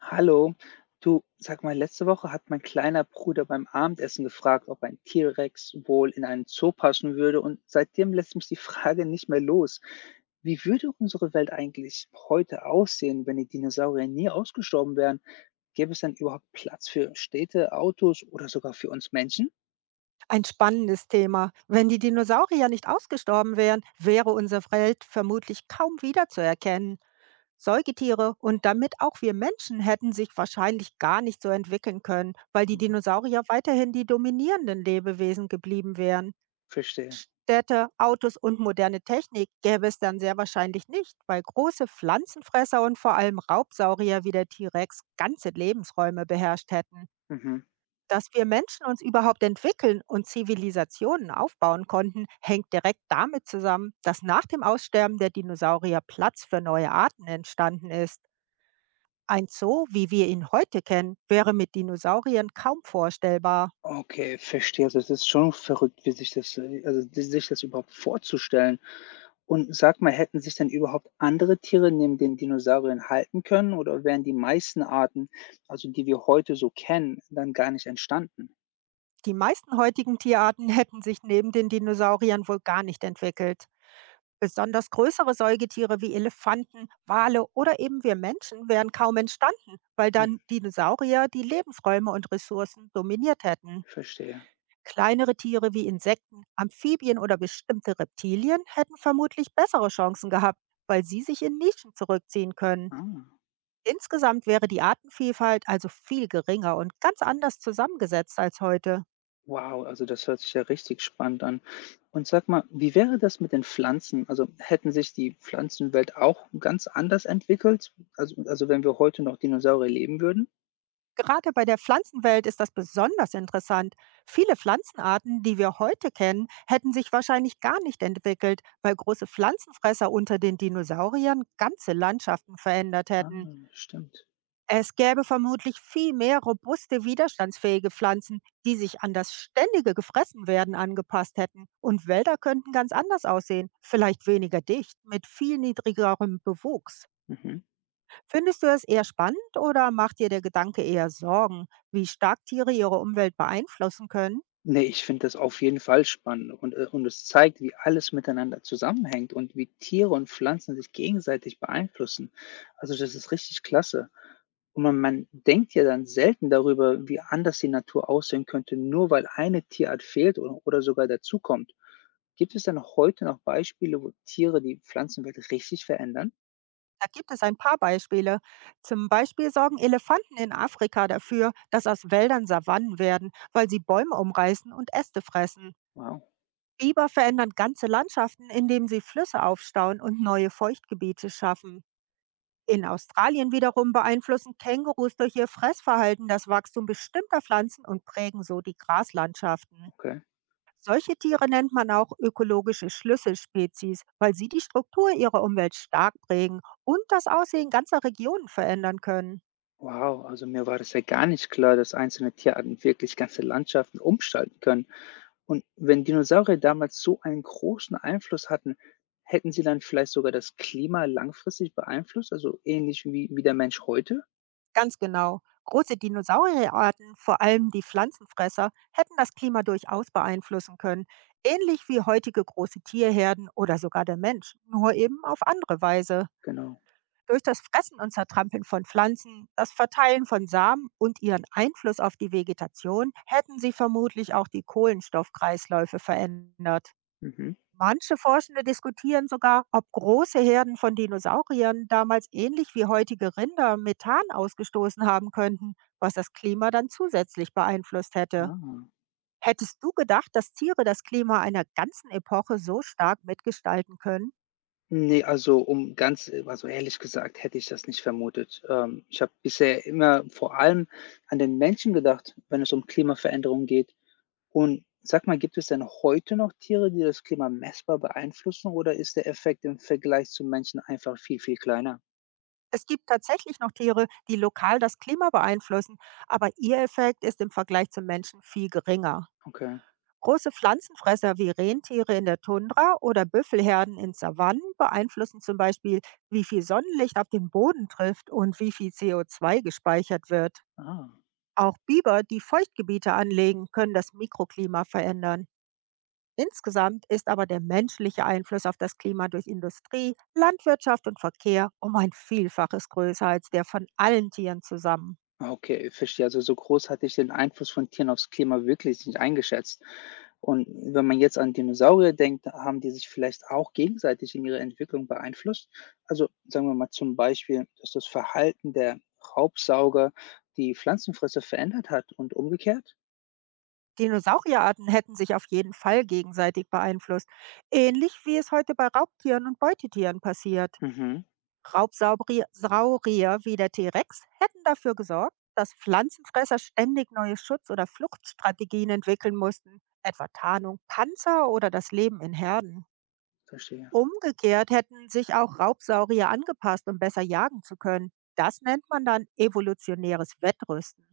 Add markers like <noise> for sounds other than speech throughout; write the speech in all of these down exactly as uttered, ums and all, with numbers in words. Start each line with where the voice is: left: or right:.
left: Hallo, du, sag mal, letzte Woche hat mein kleiner Bruder beim Abendessen gefragt, ob ein T-Rex wohl in einen Zoo passen würde und seitdem lässt mich die Frage nicht mehr los. Wie würde unsere Welt eigentlich heute aussehen, wenn die Dinosaurier nie ausgestorben wären? Gäbe es dann überhaupt Platz für Städte, Autos oder sogar für uns Menschen?
right: Ein spannendes Thema. Wenn die Dinosaurier nicht ausgestorben wären, wäre unsere Welt vermutlich kaum wiederzuerkennen. Säugetiere und damit auch wir Menschen hätten sich wahrscheinlich gar nicht so entwickeln können, weil die
left: Mhm,
right: Dinosaurier weiterhin die dominierenden Lebewesen geblieben wären.
left: verstehe.
right: Städte, Autos und moderne Technik gäbe es dann sehr wahrscheinlich nicht, weil große Pflanzenfresser und vor allem Raubsaurier wie der T-Rex ganze Lebensräume beherrscht hätten.
left: Mhm.
right: Dass wir Menschen uns überhaupt entwickeln und Zivilisationen aufbauen konnten, hängt direkt damit zusammen, dass nach dem Aussterben der Dinosaurier Platz für neue Arten entstanden ist. Ein Zoo, wie wir ihn heute kennen, wäre mit Dinosauriern kaum vorstellbar.
left: Okay, verstehe. Also es ist schon verrückt, wie sich das, äh, also wie sich das überhaupt vorzustellen. Und sag mal, hätten sich denn überhaupt andere Tiere neben den Dinosauriern halten können oder wären die meisten Arten, also die wir heute so kennen, dann gar nicht entstanden?
right: Die meisten heutigen Tierarten <laughs> hätten sich neben den Dinosauriern wohl gar nicht entwickelt. Besonders größere Säugetiere wie Elefanten, Wale oder eben wir Menschen wären kaum entstanden, weil
left: Hm,
right: dann Dinosaurier die Lebensräume und Ressourcen dominiert hätten.
left: verstehe.
right: Kleinere Tiere wie Insekten, Amphibien oder bestimmte Reptilien hätten vermutlich bessere Chancen gehabt, weil sie sich in Nischen zurückziehen können.
left: Ah,
right: Insgesamt wäre die Artenvielfalt also viel geringer und ganz anders zusammengesetzt als heute.
left: wow, also das hört sich ja richtig spannend an. Und sag mal, wie wäre das mit den Pflanzen? Also hätten sich die Pflanzenwelt auch ganz anders entwickelt? Also, also wenn wir heute noch Dinosaurier leben würden?
right: Gerade bei der Pflanzenwelt ist das besonders interessant. Viele Pflanzenarten, die wir heute kennen, hätten sich wahrscheinlich gar nicht entwickelt, weil große Pflanzenfresser unter den Dinosauriern ganze Landschaften verändert
left: Ah,
right: hätten.
left: stimmt.
right: Es gäbe vermutlich viel mehr robuste, widerstandsfähige Pflanzen, die sich an das ständige Gefressenwerden angepasst hätten. Und Wälder könnten ganz anders aussehen, vielleicht weniger dicht, mit viel niedrigerem Bewuchs.
left: Mhm.
right: Findest du es eher spannend oder macht dir der Gedanke eher Sorgen, wie stark Tiere ihre Umwelt beeinflussen können?
left: Ne, ich finde das auf jeden Fall spannend und, äh und es zeigt, wie alles miteinander zusammenhängt und wie Tiere und Pflanzen sich gegenseitig beeinflussen. Also, das ist richtig klasse. Und man man denkt ja dann selten darüber, wie anders die Natur aussehen könnte, nur weil eine Tierart fehlt oder oder sogar dazukommt. Gibt es denn heute noch Beispiele, wo Tiere die Pflanzenwelt richtig verändern?
right: Da gibt es ein paar Beispiele. Zum Beispiel sorgen Elefanten in Afrika dafür, dass aus Wäldern Savannen werden, weil sie Bäume umreißen und Äste fressen.
left: Wow,
right: Biber verändern ganze Landschaften, indem sie Flüsse aufstauen und neue Feuchtgebiete schaffen. In Australien wiederum beeinflussen Kängurus durch ihr Fressverhalten das Wachstum bestimmter Pflanzen und prägen so die Graslandschaften.
left: okay.
right: Solche Tiere nennt man auch ökologische Schlüsselspezies, weil sie die Struktur ihrer Umwelt stark prägen und das Aussehen ganzer Regionen verändern können.
left: Wow, also mir war das ja gar nicht klar, dass einzelne Tierarten wirklich ganze Landschaften umgestalten können. Und wenn Dinosaurier damals so einen großen Einfluss hatten, hätten sie dann vielleicht sogar das Klima langfristig beeinflusst, also ähnlich wie wie der Mensch heute?
right: Ganz genau. Große Dinosaurierarten, vor allem die Pflanzenfresser, hätten das Klima durchaus beeinflussen können, ähnlich wie heutige große Tierherden oder sogar der Mensch, nur eben auf andere Weise.
left: Genau.
right: Durch das Fressen und Zertrampeln von Pflanzen, das Verteilen von Samen und ihren Einfluss auf die Vegetation hätten sie vermutlich auch die Kohlenstoffkreisläufe verändert.
left: Mhm.
right: Manche Forschende diskutieren sogar, ob große Herden von Dinosauriern damals ähnlich wie heutige Rinder Methan ausgestoßen haben könnten, was das Klima dann zusätzlich beeinflusst hätte.
left: Ah.
right: Hättest du gedacht, dass Tiere das Klima einer ganzen Epoche so stark mitgestalten können?
left: Ne, also, um ganz äh, also, ehrlich gesagt, hätte ich das nicht vermutet. Ähm, ich habe bisher immer vor allem an den Menschen gedacht, wenn es um Klimaveränderung geht. Und sag mal, gibt es denn heute noch Tiere, die das Klima messbar beeinflussen, oder ist der Effekt im Vergleich zu Menschen einfach viel, viel kleiner?
right: Es gibt tatsächlich noch Tiere, die lokal das Klima beeinflussen, aber ihr Effekt ist im Vergleich zum Menschen viel geringer.
left: Okay.
right: Große Pflanzenfresser wie Rentiere in der Tundra oder Büffelherden in Savannen beeinflussen zum Beispiel, wie viel Sonnenlicht auf den Boden trifft und wie viel C O zwei gespeichert wird.
left: Ah.
right: Auch Biber, die Feuchtgebiete anlegen, können das Mikroklima verändern. Insgesamt ist aber der menschliche Einfluss auf das Klima durch Industrie, Landwirtschaft und Verkehr um ein Vielfaches größer als der von allen Tieren zusammen.
left: Ah, okay, verstehe. Also so groß hatte ich den Einfluss von Tieren aufs Klima wirklich nicht eingeschätzt. Und wenn man jetzt an Dinosaurier denkt, haben die sich vielleicht auch gegenseitig in ihrer Entwicklung beeinflusst. Also sagen wir mal zum Beispiel, dass das Verhalten der Raubsauger die Pflanzenfresser verändert hat und umgekehrt.
right: Dinosaurierarten hätten sich auf jeden Fall gegenseitig beeinflusst, ähnlich wie es heute bei Raubtieren und Beutetieren passiert.
left: Mhm,
right: Raubsaurier Saurier wie der T-Rex hätten dafür gesorgt, dass Pflanzenfresser ständig neue Schutz- oder Fluchtstrategien entwickeln mussten, etwa Tarnung, Panzer oder das Leben in Herden.
left: verstehe.
right: Umgekehrt hätten sich auch Raubsaurier angepasst, um besser jagen zu können. Das nennt man dann evolutionäres Wettrüsten.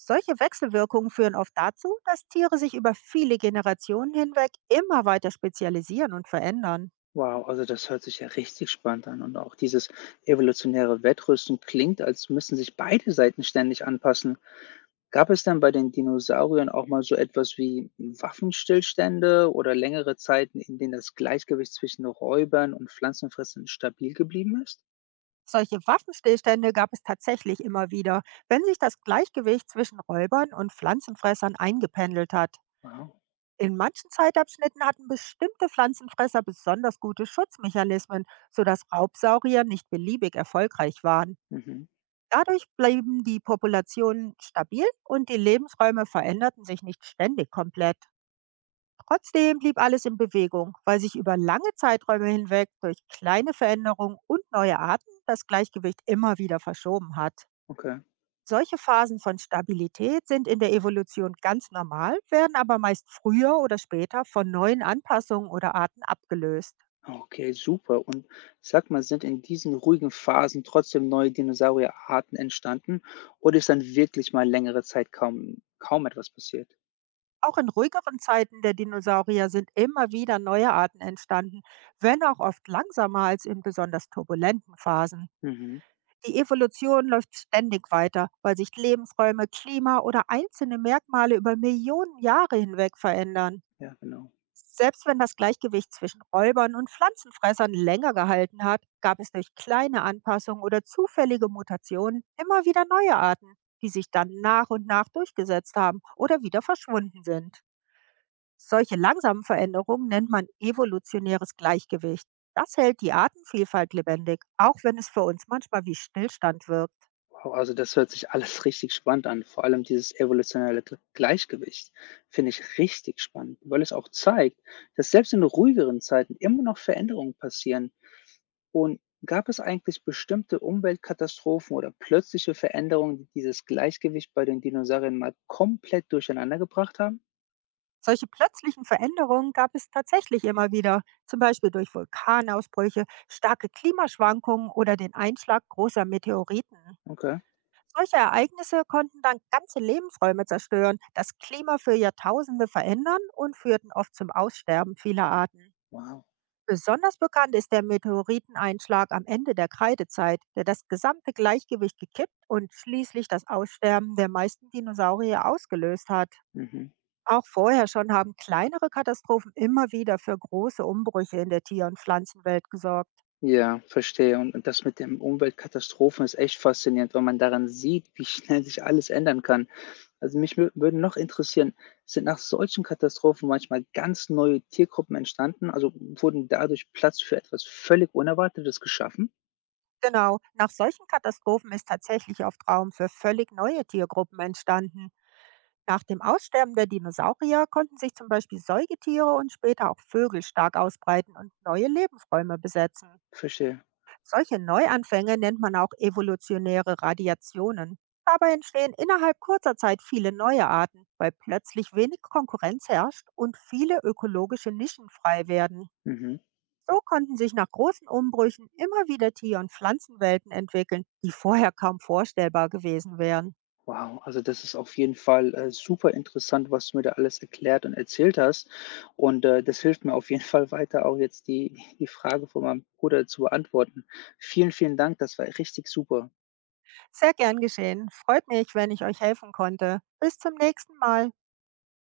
right: Solche Wechselwirkungen führen oft dazu, dass Tiere sich über viele Generationen hinweg immer weiter spezialisieren und verändern.
left: Wow, also das hört sich ja richtig spannend an. Und auch dieses evolutionäre Wettrüsten klingt, als müssen sich beide Seiten ständig anpassen. Gab es denn bei den Dinosauriern auch mal so etwas wie Waffenstillstände oder längere Zeiten, in denen das Gleichgewicht zwischen Räubern und Pflanzenfressern stabil geblieben ist?
right: Solche Waffenstillstände gab es tatsächlich immer wieder, wenn sich das Gleichgewicht zwischen Räubern und Pflanzenfressern eingependelt hat.
left: Wow.
right: In manchen Zeitabschnitten hatten bestimmte Pflanzenfresser besonders gute Schutzmechanismen, sodass Raubsaurier nicht beliebig erfolgreich waren.
left: Mhm.
right: Dadurch blieben die Populationen stabil und die Lebensräume veränderten sich nicht ständig komplett. Trotzdem blieb alles in Bewegung, weil sich über lange Zeiträume hinweg durch kleine Veränderungen und neue Arten das Gleichgewicht immer wieder verschoben hat.
left: Okay.
right: Solche Phasen von Stabilität sind in der Evolution ganz normal, werden aber meist früher oder später von neuen Anpassungen oder Arten abgelöst.
left: Okay, super. Und sag mal, sind in diesen ruhigen Phasen trotzdem neue Dinosaurierarten entstanden oder ist dann wirklich mal längere Zeit kaum, kaum etwas passiert?
right: Auch in ruhigeren Zeiten der Dinosaurier sind immer wieder neue Arten entstanden, wenn auch oft langsamer als in besonders turbulenten Phasen.
left: Mhm.
right: Die Evolution läuft ständig weiter, weil sich Lebensräume, Klima oder einzelne Merkmale über Millionen Jahre hinweg verändern.
left: Ja, genau.
right: Selbst wenn das Gleichgewicht zwischen Räubern und Pflanzenfressern länger gehalten hat, gab es durch kleine Anpassungen oder zufällige Mutationen immer wieder neue Arten, die sich dann nach und nach durchgesetzt haben oder wieder verschwunden sind. Solche langsamen Veränderungen nennt man evolutionäres Gleichgewicht. Das hält die Artenvielfalt lebendig, auch wenn es für uns manchmal wie Stillstand wirkt.
left: Wow, also das hört sich alles <laughs> richtig spannend an. Vor allem dieses evolutionäre Gl- Gleichgewicht finde ich richtig spannend, weil es auch zeigt, dass selbst in ruhigeren Zeiten immer noch Veränderungen passieren. Und gab es eigentlich bestimmte Umweltkatastrophen oder plötzliche Veränderungen, die dieses Gleichgewicht bei den Dinosauriern mal komplett durcheinander gebracht haben?
right: Solche plötzlichen Veränderungen gab es tatsächlich immer wieder, zum Beispiel durch Vulkanausbrüche, starke Klimaschwankungen oder den Einschlag großer Meteoriten.
left: Okay,
right: Solche Ereignisse konnten dann ganze Lebensräume zerstören, das Klima für Jahrtausende verändern und führten oft zum Aussterben vieler Arten.
left: wow.
right: Besonders bekannt ist der Meteoriteneinschlag am Ende der Kreidezeit, der das gesamte Gleichgewicht gekippt und schließlich das Aussterben der meisten Dinosaurier ausgelöst hat.
left: Mhm.
right: Auch vorher schon haben kleinere Katastrophen immer wieder für große Umbrüche in der Tier- und Pflanzenwelt gesorgt.
left: Ja, verstehe. Und und das mit den Umweltkatastrophen ist echt faszinierend, weil man daran sieht, wie schnell sich alles ändern kann. Also mich wür würde noch interessieren, sind nach solchen Katastrophen manchmal ganz neue Tiergruppen entstanden? Also wurden dadurch Platz für etwas völlig Unerwartetes geschaffen?
right: Genau, nach solchen Katastrophen ist tatsächlich oft Raum für völlig neue Tiergruppen entstanden. Nach dem Aussterben der Dinosaurier konnten sich zum Beispiel Säugetiere und später auch Vögel stark ausbreiten und neue Lebensräume besetzen.
left: Verstehe.
right: Solche Neuanfänge nennt man auch evolutionäre Radiationen. Dabei entstehen innerhalb kurzer Zeit viele neue Arten, weil plötzlich wenig Konkurrenz herrscht und viele ökologische Nischen frei werden.
left: Mhm.
right: So konnten sich nach großen Umbrüchen immer wieder Tier- und Pflanzenwelten entwickeln, die vorher kaum vorstellbar gewesen wären.
left: Wow, also das ist auf jeden Fall äh, super interessant, was du mir da alles erklärt und erzählt hast. Und äh, das hilft mir auf jeden Fall weiter, auch jetzt die, die Frage von meinem Bruder zu beantworten. Vielen, vielen Dank, das war richtig super.
right: Sehr gern geschehen. Freut mich, wenn ich euch helfen konnte. Bis zum nächsten Mal.